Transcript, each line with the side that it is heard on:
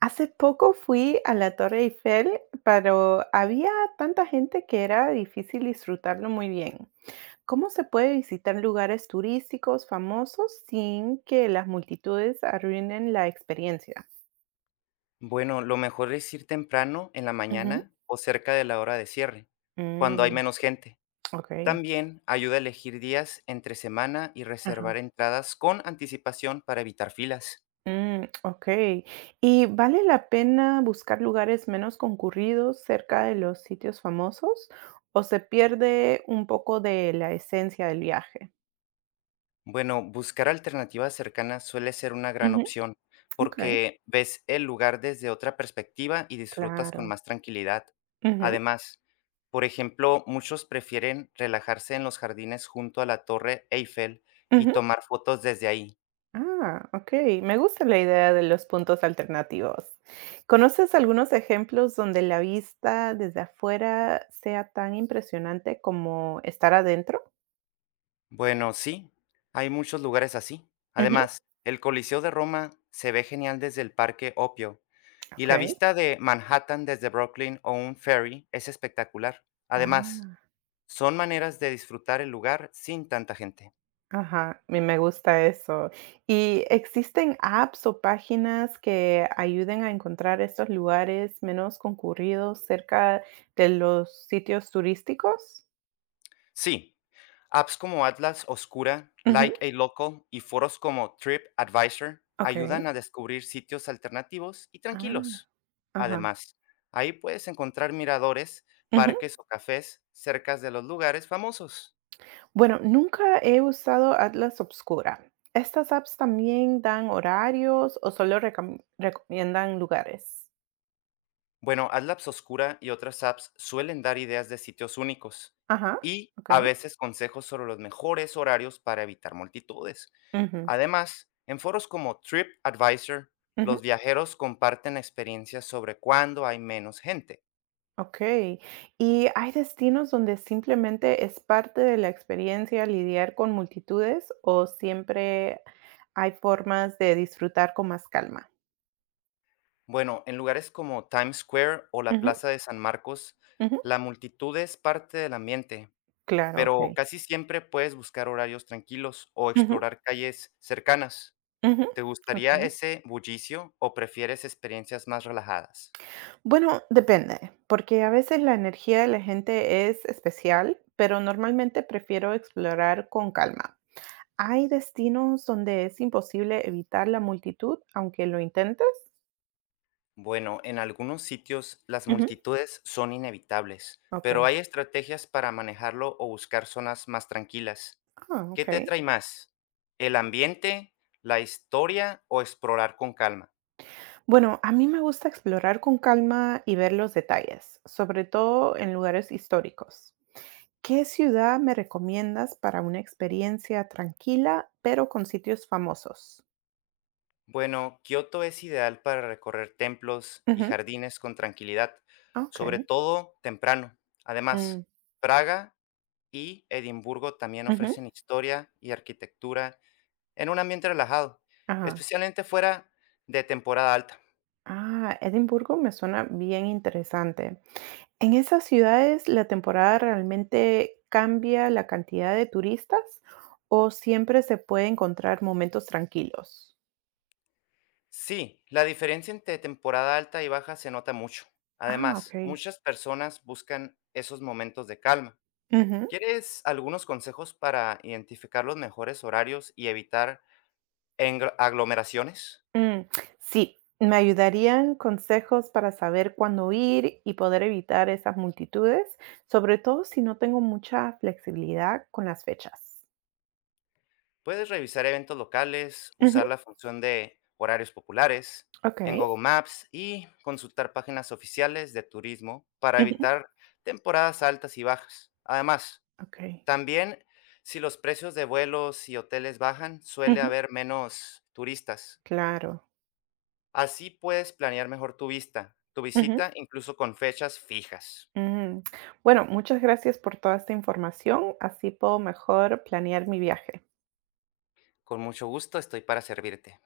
right: Hace poco fui a la Torre Eiffel, pero había tanta gente que era difícil disfrutarlo muy bien. ¿Cómo se puede visitar lugares turísticos famosos sin que las multitudes arruinen la experiencia?
left: Bueno, lo mejor es ir temprano en la
right: Ujú.
left: mañana o cerca de la hora de cierre, cuando hay
right: Mm,
left: menos gente.
right: ok.
left: También ayuda a elegir días entre semana y
right: Ajá.
left: reservar entradas con anticipación para evitar filas.
right: Ok. ¿Y vale la pena buscar lugares menos concurridos cerca de los sitios famosos o se pierde un poco de la esencia del viaje?
left: Bueno, buscar alternativas cercanas suele ser una gran
right: Ujú.
left: opción
right: Ok,
left: porque ves el lugar desde otra perspectiva y disfrutas con
right: claro.
left: más tranquilidad.
right: Ujú.
left: Además, por ejemplo, muchos prefieren relajarse en los jardines junto a la Torre Eiffel y
right: Ujú.
left: tomar fotos desde ahí.
right: Ah, okey. Me gusta la idea de los puntos alternativos. ¿Conoces algunos ejemplos donde la vista desde afuera sea tan impresionante como estar adentro?
left: Bueno, sí, hay muchos lugares así.
right: Ujú.
left: Además, el Coliseo de Roma se ve genial desde el Parque Opio y la
right: Okey.
left: vista de Manhattan desde Brooklyn o un ferry es espectacular. Además,
right: Ah,
left: son maneras de disfrutar el lugar sin tanta gente.
right: ajá, me gusta eso. ¿Y existen apps o páginas que ayuden a encontrar estos lugares menos concurridos cerca de los sitios turísticos?
left: Sí, apps como Atlas Oscura,
right: Ujú.
left: Like a Local y foros como TripAdvisor
right: Okey.
left: ayudan a descubrir sitios alternativos y
right: Ah,
left: tranquilos.
right: ajá.
left: Además, ahí puedes encontrar miradores,
right: Ujú.
left: parques o cafés cerca de los lugares famosos.
right: Bueno, nunca he usado Atlas Obscura. ¿Estas apps también dan horarios o solo recomiendan lugares?
left: Bueno, AdLabs Oscura y otras apps suelen dar ideas de sitios únicos
right: Ajá,
left: y
right: ok.
left: a veces consejos sobre los mejores horarios para evitar multitudes.
right: Ujú,
left: Además, en foros como TripAdvisor,
right: ujú,
left: los viajeros comparten experiencias sobre cuándo hay menos gente.
right: ok. ¿Y hay destinos donde simplemente es parte de la experiencia lidiar con multitudes o siempre hay formas de disfrutar con más calma?
left: Bueno, en lugares como Times Square o la
right: Ujú,
left: Plaza de San Marcos,
right: ujú,
left: la multitud es parte del ambiente,
right: claro,
left: pero
right: ok.
left: casi siempre puedes buscar horarios tranquilos o
right: Ujú,
left: explorar calles cercanas.
right: ujú,
left: ¿Te gustaría
right: ok.
left: ese bullicio o prefieres experiencias más relajadas?
right: Bueno, depende, porque a veces la energía de la gente es especial, pero normalmente prefiero explorar con calma. ¿Hay destinos donde es imposible evitar la multitud, aunque lo intentes?
left: Bueno, en algunos sitios las
right: Ujú.
left: multitudes son inevitables, pero
right: Ok.
left: hay estrategias para manejarlo o buscar zonas más tranquilas.
right: Ah,
left: ¿Qué
right: ok.
left: te trae más? ¿El ambiente, la historia o explorar con calma?
right: Bueno, a mí me gusta explorar con calma y ver los detalles, sobre todo en lugares históricos. ¿Qué ciudad me recomiendas para una experiencia tranquila, pero con sitios famosos?
left: Bueno, Kioto es ideal para recorrer templos y
right: Ujú.
left: jardines con tranquilidad,
right: Ok.
left: sobre todo temprano.
right: Mm,
left: Además, Praga y Edimburgo también
right: Ujú.
left: ofrecen historia y arquitectura en un ambiente relajado,
right: Ajá.
left: especialmente fuera de temporada alta.
right: Ah, Edimburgo me suena bien interesante. ¿En esas ciudades la temporada realmente cambia la cantidad de turistas o siempre se puede encontrar momentos tranquilos?
left: Sí, la diferencia entre temporada alta y baja se nota mucho.
right: Ah, ok.
left: Además, muchas personas buscan esos momentos de calma.
right: Ujú.
left: ¿Quieres algunos consejos para identificar los mejores horarios y evitar aglomeraciones?
right: Mm, Sí, me ayudarían consejos para saber cuándo ir y poder evitar esas multitudes, sobre todo si no tengo mucha flexibilidad con las fechas.
left: Puedes revisar eventos locales,
right: Ujú,
left: usar la función de horarios populares
right: ok.
left: en Google Maps y consultar páginas oficiales de turismo para
right: Ujú,
left: evitar temporadas altas y bajas. Además,
right: ok.
left: también si los precios de vuelos y hoteles bajan, suele
right: Ujú,
left: haber menos turistas.
right: claro.
left: Así puedes planear mejor tu visita, incluso con fechas fijas.
right: Mm. Bueno, muchas gracias por toda esta información, así puedo mejor planear mi viaje.
left: Con mucho gusto estoy para servirte.